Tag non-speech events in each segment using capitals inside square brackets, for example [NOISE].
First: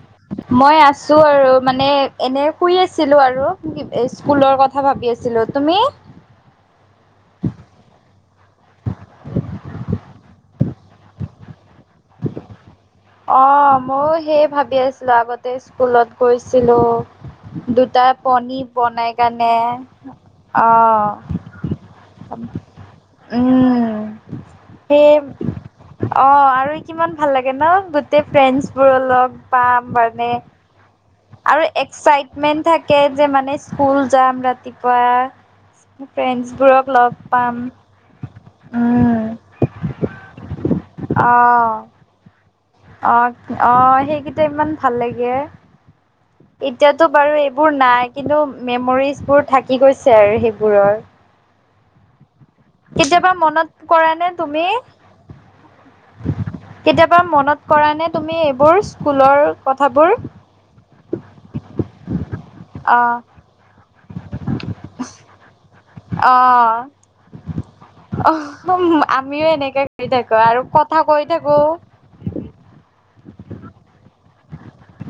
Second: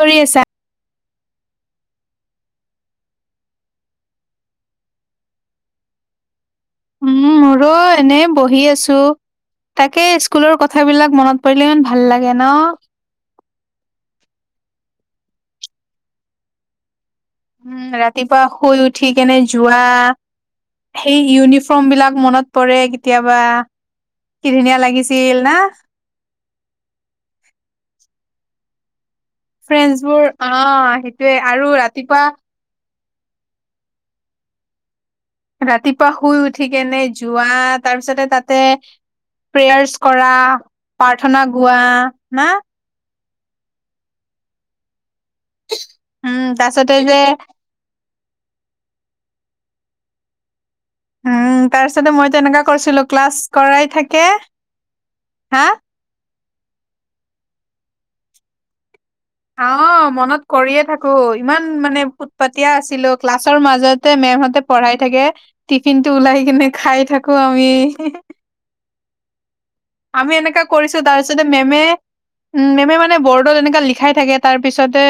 কৰি আছা। মই আছো আৰু মানে এনে শুই আছিলোঁ আৰু স্কুলৰ কথা ভাবি আছিলোঁ তুমি? [INAUDIBLE] উম মোৰো এনে বহি আছোঁ। তাকে স্কুলৰ কথাবিলাক মনত পৰিলে ইমান ভাল লাগে ন'? অ' ময়ো সেয়ে ভাবি আছিলোঁ, আগতে স্কুলত গৈছিলো উম, দুটা ৰাতিপুৱা পনি শুই উঠি বনাই কেনে কানে। যোৱা সেই ইউনিফ্ৰম বিলাক মনত পৰে কেতিয়াবা। উম কি ধুনীয়া সেই লাগিছিল না? অ' আৰু কিমান ভাল‌ লাগে ন'? গোটেই ফ্ৰেণ্ডছ বোৰ লগ পাম ফ্ৰেণ্ডচ বোৰ মানে। অ' সেইটোয়ে আৰু ৰাতিপুৱা এক্সাইটমেন্ট থাকে যে মানে স্কুল যাম ৰাতিপুৱা। ৰাতিপুৱা শুই ফ্ৰেণ্ডছ উঠি বোৰক কেনে লগ যোৱা পাম তাৰ পিছতে তাতে প্ৰেয়াৰ্চ কৰা, উম অ প্ৰাৰ্থনা গোৱা। না? অ' অ সেইকেইটা ইমান ভাল লাগে। য়ে, উম, তাৰপিছতে এতিয়াতো যে বাৰু এইবোৰ নাই। কিন্তু মেমৰিজবোৰ থাকি গৈছে আৰু সেইবোৰৰ। তাৰ পিছতে মইতো এনেকা কৰিছিলো কেতিয়াবা ক্লাছ মনত কৰাই কৰা থাকে, নে তুমি? হা? কেতিয়াবা মনত কৰা নে তুমি এইবোৰ? স্কুলৰ অ কথাবোৰ? মনত কৰিয়ে থাকো ইমান মানে উৎ পাতিয়া আছিলো, অ', ক্লাছৰ মাজত তে মেম হতে পঢ়াই থাকে, টিফিন টো ওলাই কেনে অ', খাই থাকো আমি। উম আমিও এনেক আমি এনেকা কৰিছো তাৰপিছতে মেমে উ মেমে মানে বৰ্ডত এনেকা লিখাই থাকে। তাৰ পিছতে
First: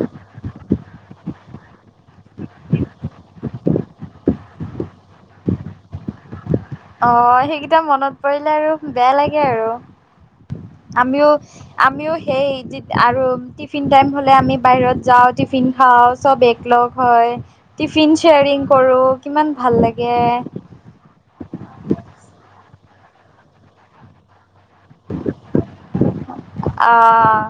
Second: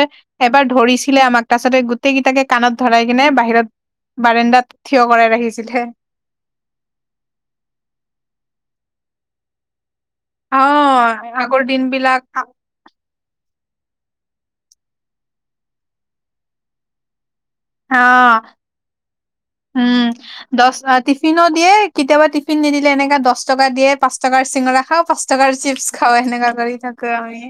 এবাৰ ধৰিছিলে আমাক। তাছতে গোটেই কেইটাকে কাণত ধৰাই কিনে বাহিৰত বাৰেণ্ডাত থিয় কৰাই ৰাখিছিলে। অ' সেইকেইটা মনত পৰিলে আৰু বেয়া লাগে আৰু। অ', আমিও আগৰ দিন আমিও বিলাক সেই যি আৰু‌ টি টিফিন টাইম হ'লে আমি বাহিৰত যাওঁ, টিফিন খাওঁ চব একলগ হয়। টিফিন অ' শ্বেয়াৰিং কৰোঁ কিমান ভাল উম, লাগে দচ টিফিনো দিয়ে কেতিয়াবা টিফিন নিদিলে এনেকা দছ টকা দিয়ে পাঁচ টকা চিঙৰা খাওঁ, পাচঁ টকাৰ চিপছ খাওঁ। সেনেকা কৰি থাকো আহ, আমি।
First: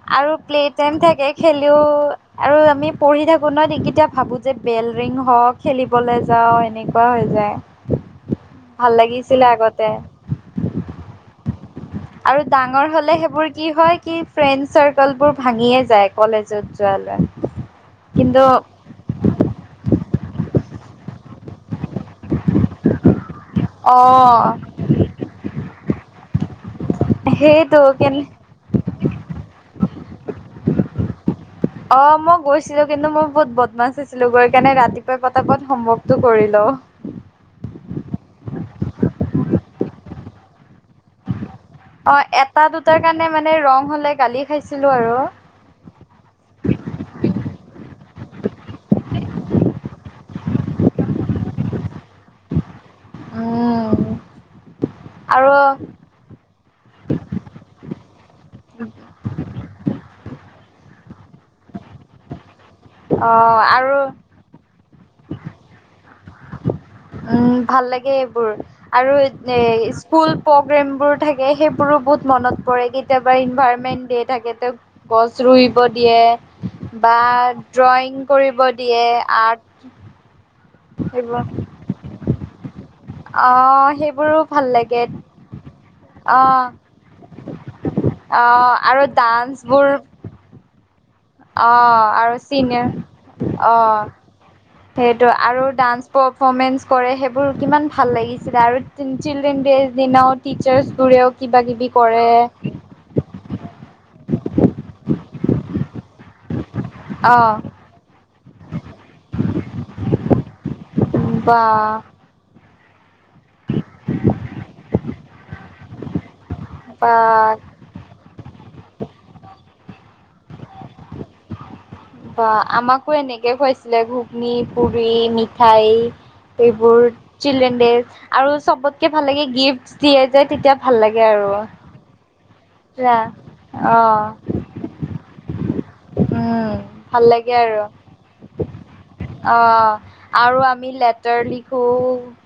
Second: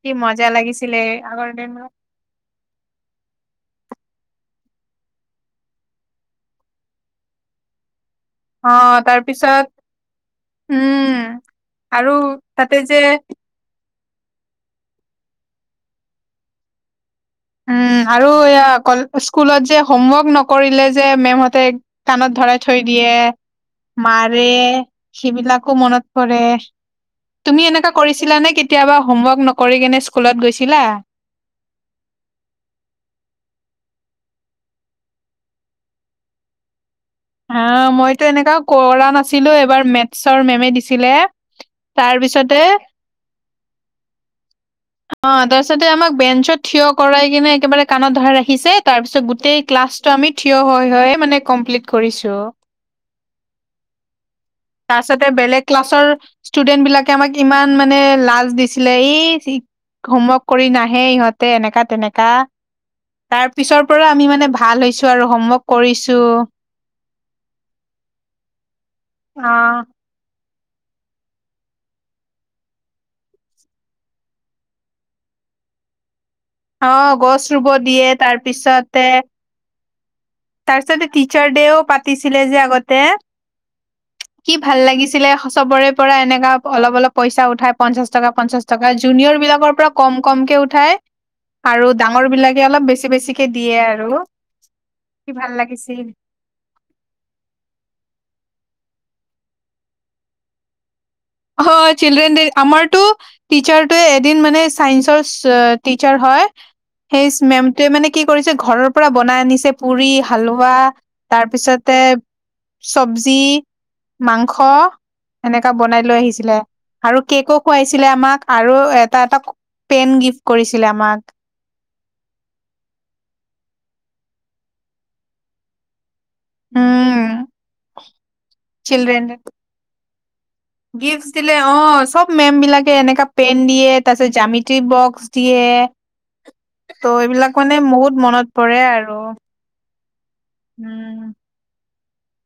কি আৰু মজা প্লে লাগিছিলে টাইম থাকে, আগৰ খেলিও দিনবোৰ। আৰু আমি পঢ়ি থাকো ন কেতিয়া ভাবো যে বেল ৰিং হওক, খেলিবলৈ যাওঁ। এনেকুৱা হৈ যায়। অ', ভাল লাগিছিলে তাৰপিছত আগতে। উম, আৰু তাতে ডাঙৰ যে হলে সেইবোৰ কি হয় কি ফ্ৰেণ্ড চাৰৰ্কল বোৰ ভাঙিয়ে যায় কলেজত যোৱা লোৱা। উম, আৰু এয়া কল -স্কুলত যে হোমৱৰ্ক নকৰিলে যে মেমহঁতে কাণত ধৰাই থৈ দিয়ে অ মাৰে সেইবিলাকো মনত পৰে। তুমি সেইটো এনেকুৱা কেনে কৰিছিলানে কেতিয়াবা হোমৱৰ্ক নকৰি কেনে স্কুলত গৈছিলা? অহ, মই গৈছিলো কিন্তু মই বহুত বদমাছ হৈছিলো গৈ কেনে ৰাতিপুৱাই পতাপত সমৱৰ্কটো কৰিলও। অহ হা মইতো এনেকা কৰা নাছিলো এবাৰ মেতছৰ মেমে দিছিলে অ' তাৰপিছতে এটা [INAUDIBLE] দুটাৰ কাৰণে মানে ৰং হলে গালি খাইছিলো আৰু। অহ তাৰপিছতে আমাক বেঞ্চত থিয় কৰাই কিনে একেবাৰে কাণত ধৰাই ৰাখিছে তাৰ পিছত গোটেই ক্লাছটো আমি থিয় হয় -হয় মানে কমপ্লিট কৰিছো। উম তাৰছতে আৰু বেলেগ ক্লাছৰ ষ্টুডেন বিলাকে আমাক ইমান মানে লাজ দিছিলে ই হোমৱৰ্ক কৰি নাহে ইহঁতে এনেকা- তেনেকা তাৰ অ' পিছৰ আৰু পৰা আমি মানে ভাল হৈছো আৰু হোমৱৰ্ক কৰিছো। উম, ভাল লাগে এইবোৰ আৰু অ এত এ স্কুল প্ৰগ্ৰেমবোৰ থাকে সেইবোৰো বহুত মনত পৰে কেতিয়াবা ইনভাইৰমেন্ট ডে থাকে ত গছ ৰুইব অ দিয়ে বা গছ ৰুব দিয়ে ড্ৰয়িং তাৰ কৰিব দিয়ে আৰ্ট [INAUDIBLE] তাৰপিছতে টিচাৰ ডেও পাতিছিলে যে আগত অহ কি ভাল লাগিছিলে চবৰে পৰা এনেকা অ' অলপ- অলপ পইচা উঠাই পঞ্চাশ টকা- পঞ্চাশ অ' টকা আৰু যুত নিয়ৰ বিলাকৰ পৰা কম- কমকে উঠাই অহ, ডাঙৰ আৰু বিলাকে চিনে অলপ বেছি বেছিকে দিয়ে অহ। আৰু সেইটো কি ভাল আৰু লাগিছিল ডান্স পৰফমেন্ঞ্চ কৰে সেইবোৰ কিমান ভাল লাগিছ চিলে আৰু তিন চিল্ড্ৰেন ডেৰ দিনাও টিচাৰছ হ চিল্ড্ৰেন দে আমাৰটো টিচাৰটোৱে এদিন মানে চাইন্সৰ চ টিচাৰ হয় সেইচ অ' মেমটোৱে মানে কি কৰিছে ঘৰৰ পৰা বনাই আনিছে পুৰি হালোৱা তাৰপিছত অহ চবজি, মাংস এনেকা বনাই লৈ আহিছিলে বা আৰু কেকো খোৱাইছিলে আমাক আৰু এটা- এটা পেন গিফ্ট কৰিছিলে আমাক। বা আমাকো এনেকে খুৱাইছিলে ঘুগনি, পুৰি, মিঠাই এইবোৰ উম, চিলড্ৰেন ডে আৰু চবতকে ভাল লাগে গিফ্টচ দিয়ে। যে তেতিয়া ভাল লাগে গিভচ আৰু দিলে অ চব মেম বিলাক হে এনেকা পেন দিয়ে তাৰ পিছত জামিতি বক্স দিয়ে উম ত' ভাল এইবিলাক লাগে আৰু মানে অহ বহুত মনত পৰে আৰু। আৰু আমি উম। লেটাৰ লিখো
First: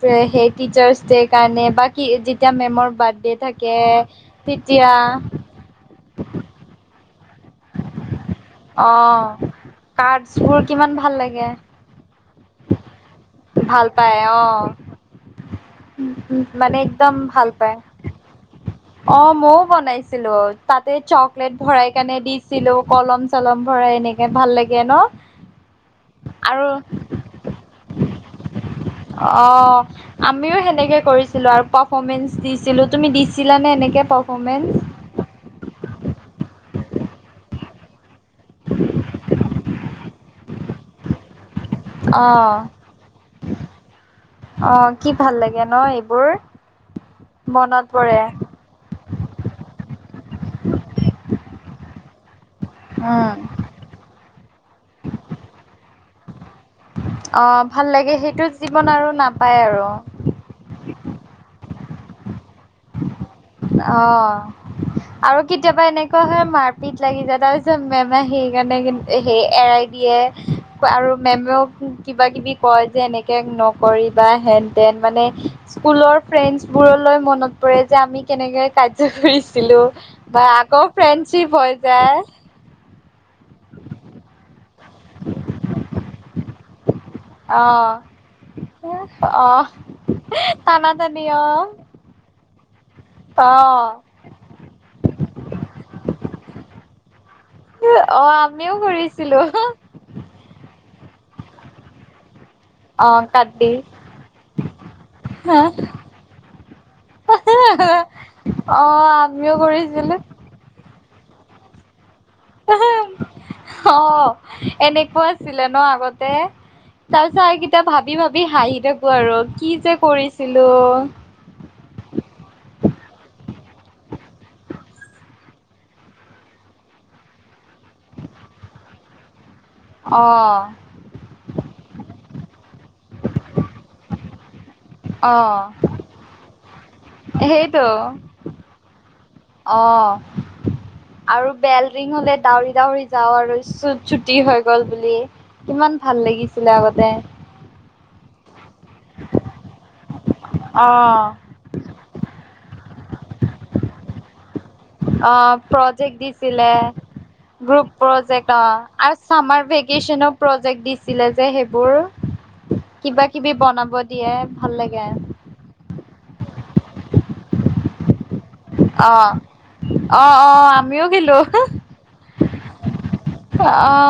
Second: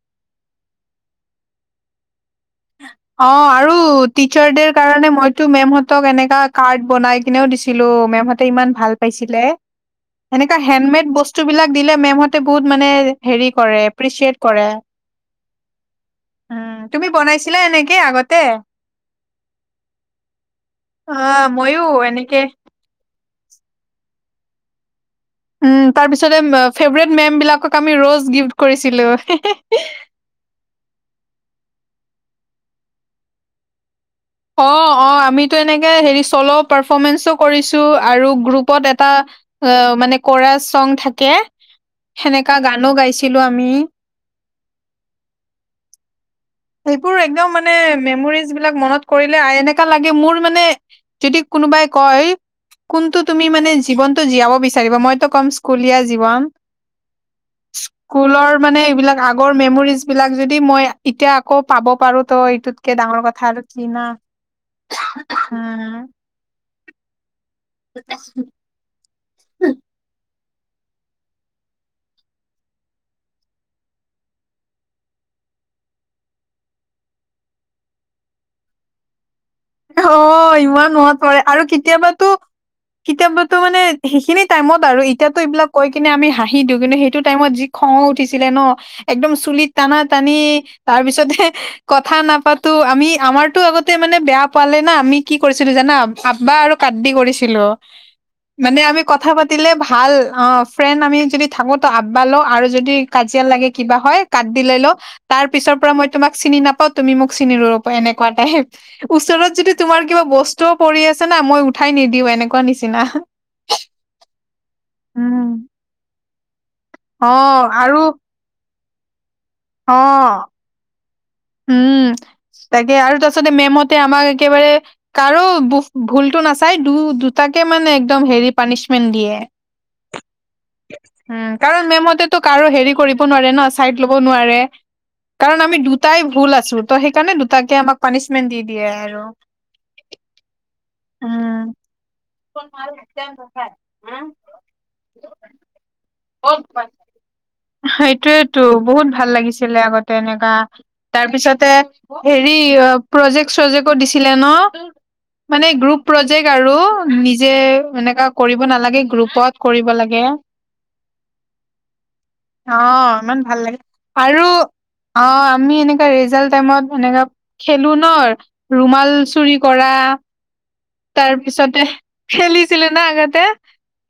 ৱে সেই টিচাৰ্চ ডে কাৰণে বাকি যি অ আৰু টিচাৰ দেৰ তেতিয়া কাৰণে মইতো মেমহঁতক এনেকা কাৰ্ড বনাই কিনেও দিছিলো মেমহতে ইমান ভাল অ', পাইছিলে এনেকা কাৰ্ডছবোৰ কিমান হেডমেড ভাল বস্তু লাগে বিলাক দিলে মেমহতে বহুত মানে হেৰি কৰে ভাল পায় এপ্ৰিচিয়েট কৰে অ', উম মানে তুমি একদম বনাইছা ভাল ছিলে পায়। এনেকে আগতে অ মও বনাইছিলো তাতে অ', চকলেট মইয়ো ভৰাই কাৰনে এনেকে দিছিলো কল কলম চালম ভৰাই এনেকে ভাল লাগে ন উম তাৰ পিছতে অ আৰু ফেভৰেট মেম বিলাকক আমি ৰ'জ গিফ্ট কৰিছিলো হেহু অ', আমিও সেনেকে কৰিছিলো আৰু পাৰফৰ্মেঞ্চ দিছিলো তুমি দিছিলা নে সেনেকে পৰফ অহ অহ আমিতো এনেকে হেৰি চ'ল' পৰফমেঞ্চেও কৰিছো আৰু গ্ৰুপত এটা অ'- মানে কোৰাছ ছং থাকে। অ'। সেনেকা গানো গাইছিলোঁ আমি। অ কি ভাল লাগে ন এইবোৰ সেইবোৰ একদম মানে মনত পৰে। মেমৰিজ বিলাক মনত কৰিলে আই এনেকা লাগে মোৰ মানে যদি কোনোবাই কই কোনটো উম, তুমি মানে জীৱনটো জীয়াবো বিচাৰিবা? মই টো কম স্কুলীয়া জীৱন হয় স্কুলৰ মানে এইবিলাক আগৰ নাপায় আৰু মেমৰিজবিলাক যদি মই এতিয়া আকৌ পাব পাৰোঁ তো অ' আৰু কেতিয়াবা উম। এনেকুৱা হয়, মাৰ তিত লাগি যায়। তাৰ পিছত মেম আহি সেইকাৰণে কিন্ত সেই এৰাই দিয়ে। আৰু মেমেও কিবা-কিবি কয় যে, এনেকে নকৰিবা হেন-তেন মানে স্কুলৰ ফ্ৰেন্দছবোৰলৈ মনত পৰে যে, আমি কেনেকে কাজিয়া কৰিছি অ' ইমান মনত পৰে। আৰু হৈ যায় কেতিয়াবাতো কেতিয়াবা টো মানে সেইখিনি টাইমত আৰু। এতিয়াতো এইবিলাক কৈ কিনে আমি হাঁহি দিওঁ। কিন্তু সেই টো টাইমত যি খঙ অ'। উঠিছিলে ন'? একদম অ' চুলিত টানা-টানি, টানা টানি তাৰপিছতহে অ' কথা থা নাপাতো আমি আমাৰতো অ'। আগতে মানে বেয়া পালে জানা, আমি কি কৰিছিলোঁ জানা? আব্বা আৰু কাটি কৰিছি চিলো, অ আমিও মানে আমি কথা কৰিছিলো পাতিলে ভাল ফ্ৰেয়েণ্ড আমি যদি থাকোঁ তো আব্বা ল আৰু যদি অ কাজিয়া লাগে, কাটি কিবা হয়, কাট দিলে ল' তাৰ পিছৰ পৰা মই তোমাক চিনি নাপাওঁ, তুমি মোক চি নে দুৰৰপৰা এনেকুৱা টাইপ। অ ওচৰত আমিও যদি তোমাৰ কৰিছিলো কিবা বস্তুও পৰি আছে না, মই উঠাই নিদি তেনেকুৱা নিচিনা। অ এনেকুৱা উম, আছিলে ন আগতে। তাৰপিছত অ', এইকেইটা আৰু ভাবি - ভাবি হাঁহি থাকোঁ আৰু। কি যে অ', কৰিছিলোঁ। উম, তাকে আৰু। তাৰছতে মেমহঁতে আমাক একেবাৰে কাৰো ভুলতটো নাচাই দু দুটাকে মানে একদম হেৰি পানিচমেণ্ট দিয়ে অ উম, কাৰণ মেমহঁতে তো কাৰো হেৰি কৰিব নোৱাৰে ন'? ছাইড লব নোৱাৰে। অ কাৰণ আমি দু তাই ভুল আছোঁ। তো সেইকাৰণে দুটাকে সেইটো আমাক পানিছমেন্ট দি দিয়ে আৰু। অ আৰু উম। বেল ৰিং হলে দউৰি দাউৰি যাওঁ আৰু চ ছুটি হৈ গল বুলি কিমান ভাল লাগিছিলে আগতে [INAUDIBLE] সটোয়েতো বহুত ভাল লাগিছিলে আগতে এনেকা অ তাৰপিছতে হ ৰী অ' প্ৰজেক-চজেকো দিছিলে ন'? অ মানে গ্ৰুপ প্ৰজেক্ট প্ৰজেক দিছিলে আৰু। নিজে গ্ৰুপ এনেকা প্ৰজেক্ট কৰিব অ', নালাগে। আৰু গ্ৰুপত চামাৰ কৰিব লাগে। ভেকেচনো প্ৰজেক্ট দিছিলে যে সেইবোৰ। অ কিবা ইমান কিবি ভাল লাগে বনাব দিয়ে আৰু ভাল লাগে অ আমি এনেকা ৰেজাল টাইমত এনেকা খেলো ন'? ৰুমাল চুৰি কৰা অ', অ', আমিও তাৰ খেলো। অ', পিছতে খেলিছিলোঁ না আগতে?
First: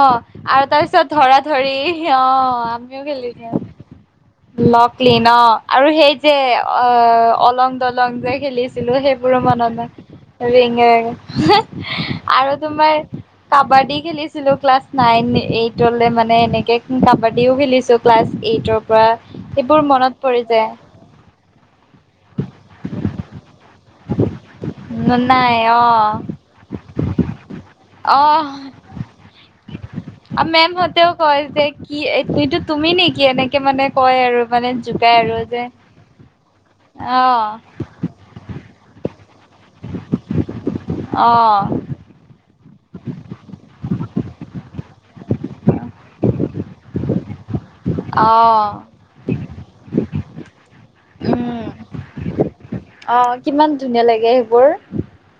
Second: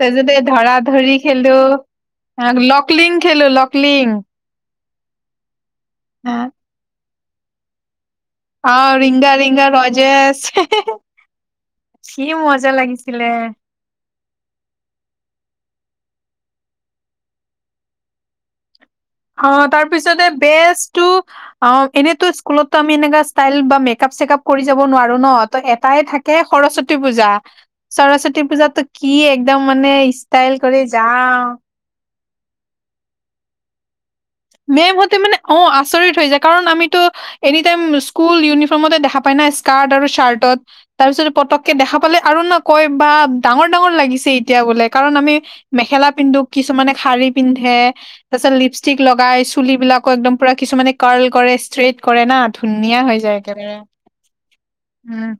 তাৰপিছতে আৰু তাৰপিছত ধৰা-ধৰি ধৰা খেলোঁ ধৰি অ', লকলিং খেলোঁ, লকলিং। লকলি ন আৰু সেই যে অ অলং দলং যে খেলিছিলো অ' সেই ৰিংগা মোৰো ৰিংগা মনত নাই। ৰজেছ ৰিঙা - কি ৰিঙা। আৰু মজা তোমাৰ লাগিছিলে। কাবাডী খেলিছিলোঁ ক্লাছ নাইন - এইট মানে এনেকে কাবাডীও খেলিছো ক্লাছ এইটৰ পৰা অ সেইবোৰ মনত তাৰপিছতে পৰি যায় বেজ টো অ এনেতো স্কুলতো আমি এনে ষ্টাইল কাপ-চেকাপ কৰি যাব নোৱাৰোঁ ন'? নাই তো অ এটাই থাকে সৰস্বতী পূজা। অ সৰস্বতী পূজাটো কি একদম মানে ষ্টাইল কৰি যা মেমহঁতেও কয় যে কি এইটো তুমি নেকি এনেকে মানে কয় আৰু মানে জোকাই মেমহঁতে মানে আৰু যে অ' আচৰিত হৈ যায়, কাৰণ আমিতো আহ এনি টাইম স্কুল ইউনিফ্ৰমতে দেখা পাই না? স্কাৰ্ট আৰু শ্বাৰ্টত। তাৰ পিছত অ পতককে দেখা পালে। আৰু ন' কয়, বা ডাঙৰ - ডাঙৰ লাগিছে এতিয়া বোলে। কাৰণ আমি মেখেলা পিন্ধোঁ, কিছুমানে শাৰী পিন্ধ হে অ তাৰপিছত লিপষ্টিক লগাই চুলিবিলাকো একদম পোৰা কিছুমানে ক্ল কৰে উম ষ্ট্ৰেইট কৰে না ধুনীয়া হৈ যায় একেবাৰে ভাল লাগে সেইবোৰ উম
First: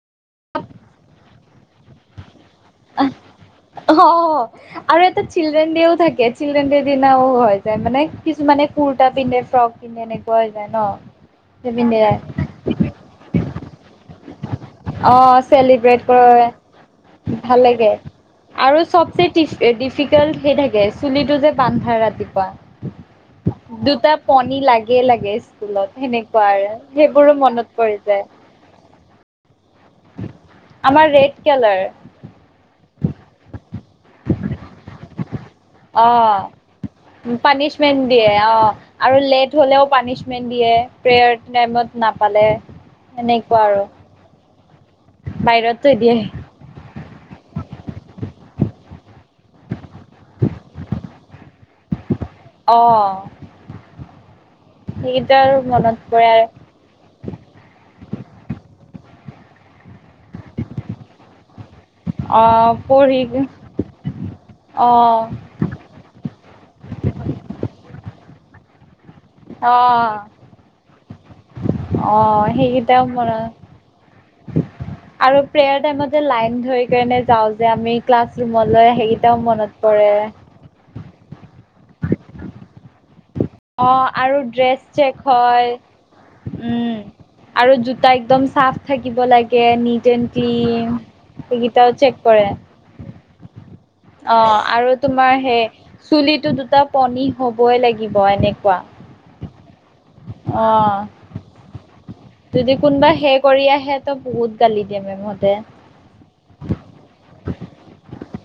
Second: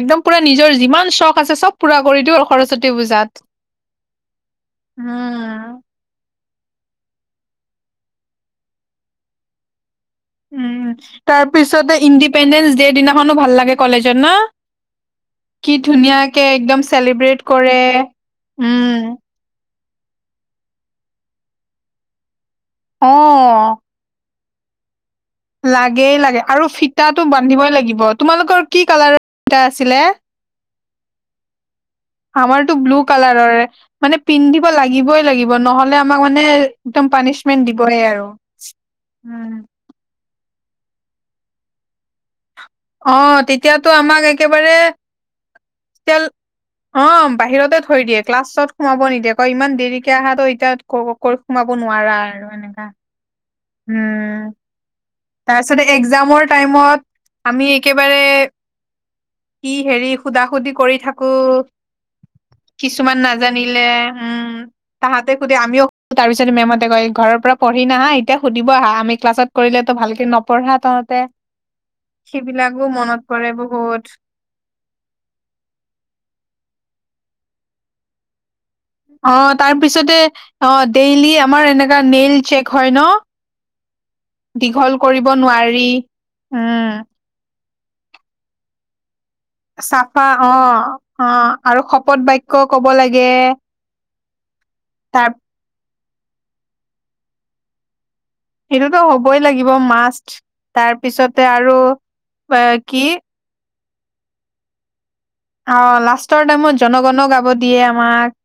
একদম পোৰা নিজৰ যিমান চখ আছে চব পোৰা কৰি দিওঁ সৰস্বতী পূজাত অহ আহ এটা চিল্ড্ৰেন উম ডেও থাকে চিল্ড্ৰেন দেৰ দিনাও হৈ যায় মানে কিছুমানে কুৰ্তা পিন্ধে ফ্ৰক পিন্ধে এনেকুৱা হৈ যায় ন উম তাৰ পিন্ধে পিছতে ইণ্ডিপেণ্ডেন্স দে দিনাখনো ভাল লাগে কলেজত না অ চেলিব্ৰেট কৰে চেলিব্ৰেট ভাল কৰে। লাগে আৰু উম, চবচে টি ডিফিকাল্ট সেই থাকে চুলিটো যে বান্ধা ৰাতিপুৱা অহ ফণী লাগে লাগে স্কুলত লাগেই লাগে সেনেকুৱা আৰু ফিতটো সেইবোৰো মনত বান্ধিবই পৰি লাগিব যায় তোমালোকৰ কি কালাৰৰ ফিতা আছিলে আমাৰ ৰেড কালাৰ আমাৰতো ব্লু কালাৰৰ মানে পিন্ধিব লাগিবই লাগিব ব নহলে অ', আমাকমানে‌ পানিচমেন পানিচমেন্ট দিবই দিয়ে আৰু অ', আৰু লেট উম হ'লেও পানিচমেন্ট দিয়ে প্ৰেয়াৰ টাইমত নাপালে অ তেতিয়াতো আমাক একেবাৰে বাহিৰত থই তেতিয়া দিয়ে অ বাহিৰতে থৈ দিয়ে ক্লাছত সোমাব নিদিয়ে ক ইমান দেৰিকে আহা এতিয়া সোমাব নোৱাৰা আৰু এনেকা। অহ উম তাৰপিছতে মনত পৰে একজাম আৰু টাইমত আমি একেবাৰে কি হেৰি সুধা সুধি কৰি থাকো অ কিছুমান পঢ়ি নাজানিলে উম অ তাহাঁতে সুধে আমিও তাৰপিছত মেমতে কয় ঘৰৰ পৰা পঢ়ি নাহা এতিয়া সুধিব আহা আমি ক্লাছত অ কৰিলে ভালকে নপঢ়া তহঁতে অ সেইবিলাকো মনত সেইকেইটাপৰা পৰে বহুত আৰু প্ৰেয়াৰম টাইমত লাইন ধৰি যাওঁ যে আমি ক্লাছ ৰুমলৈ সেইকেইটাও অহ মনত পৰে তাৰপিছতে অ ডেইলি আমাৰ এনেকা নেইল চেক হয় ন অ আৰু ড্ৰেছ দীঘল চেক কৰিব হয় নোৱাৰি উম আৰু জোতা একদম চাফ থাকিব লাগিব কে নিট এণ চাফা অ কিন অ আৰু এইকেইটাও শপত চেক কৰে বাক্য কব লাগে অহ আৰু তাৰ তোমাৰ সেই চুলিতো দুটা ফনী হবই লাগিব এনেকুৱা সেইটোতো হ'বই লাগিব মাষ্ট, অ তাৰপিছতে আৰু যদি কি কোনোবা হে কৰি আহে ত' বহুত গালি দিয়া মে অ', লাষ্টৰ টাইমত জনগণ গাব দিয়ে আমাক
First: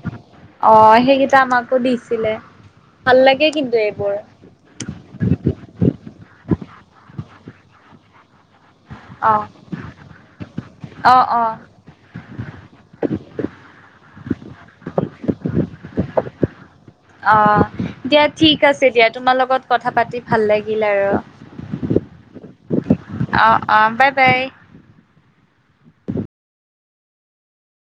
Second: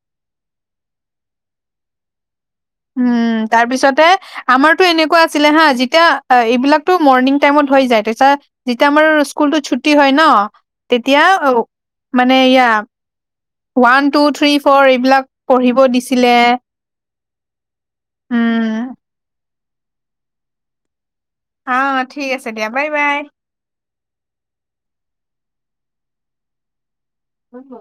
অ', সেইকেইটা আমাকো দিছিলে। ভাল উম, লাগে কিন্তু তাৰপিছতে, এইবোৰ। আমাৰতো এনেকুৱা আছিলে হা যেতিয়া আ এইবিলাকতো মৰ্ণিং টাইমত হৈ যায়, তাৰপিছত যেতিয়া আমাৰ অ স্কুলতো ছুটি হয় ন, অ তেতিয়া অ মানে ইয়া ওৱান, টু, থ্ৰী, ফ'ৰ এইবিলাক পঢ়িব দিছিলে। অ', দিয়া ঠিক উম আছে দিয়া তোমাৰ লগত কথা পাতি ভাল লাগিল আৰু। অ', ঠিক আছে দিয়া বাই বাই। অ অ বাই বাই। হব।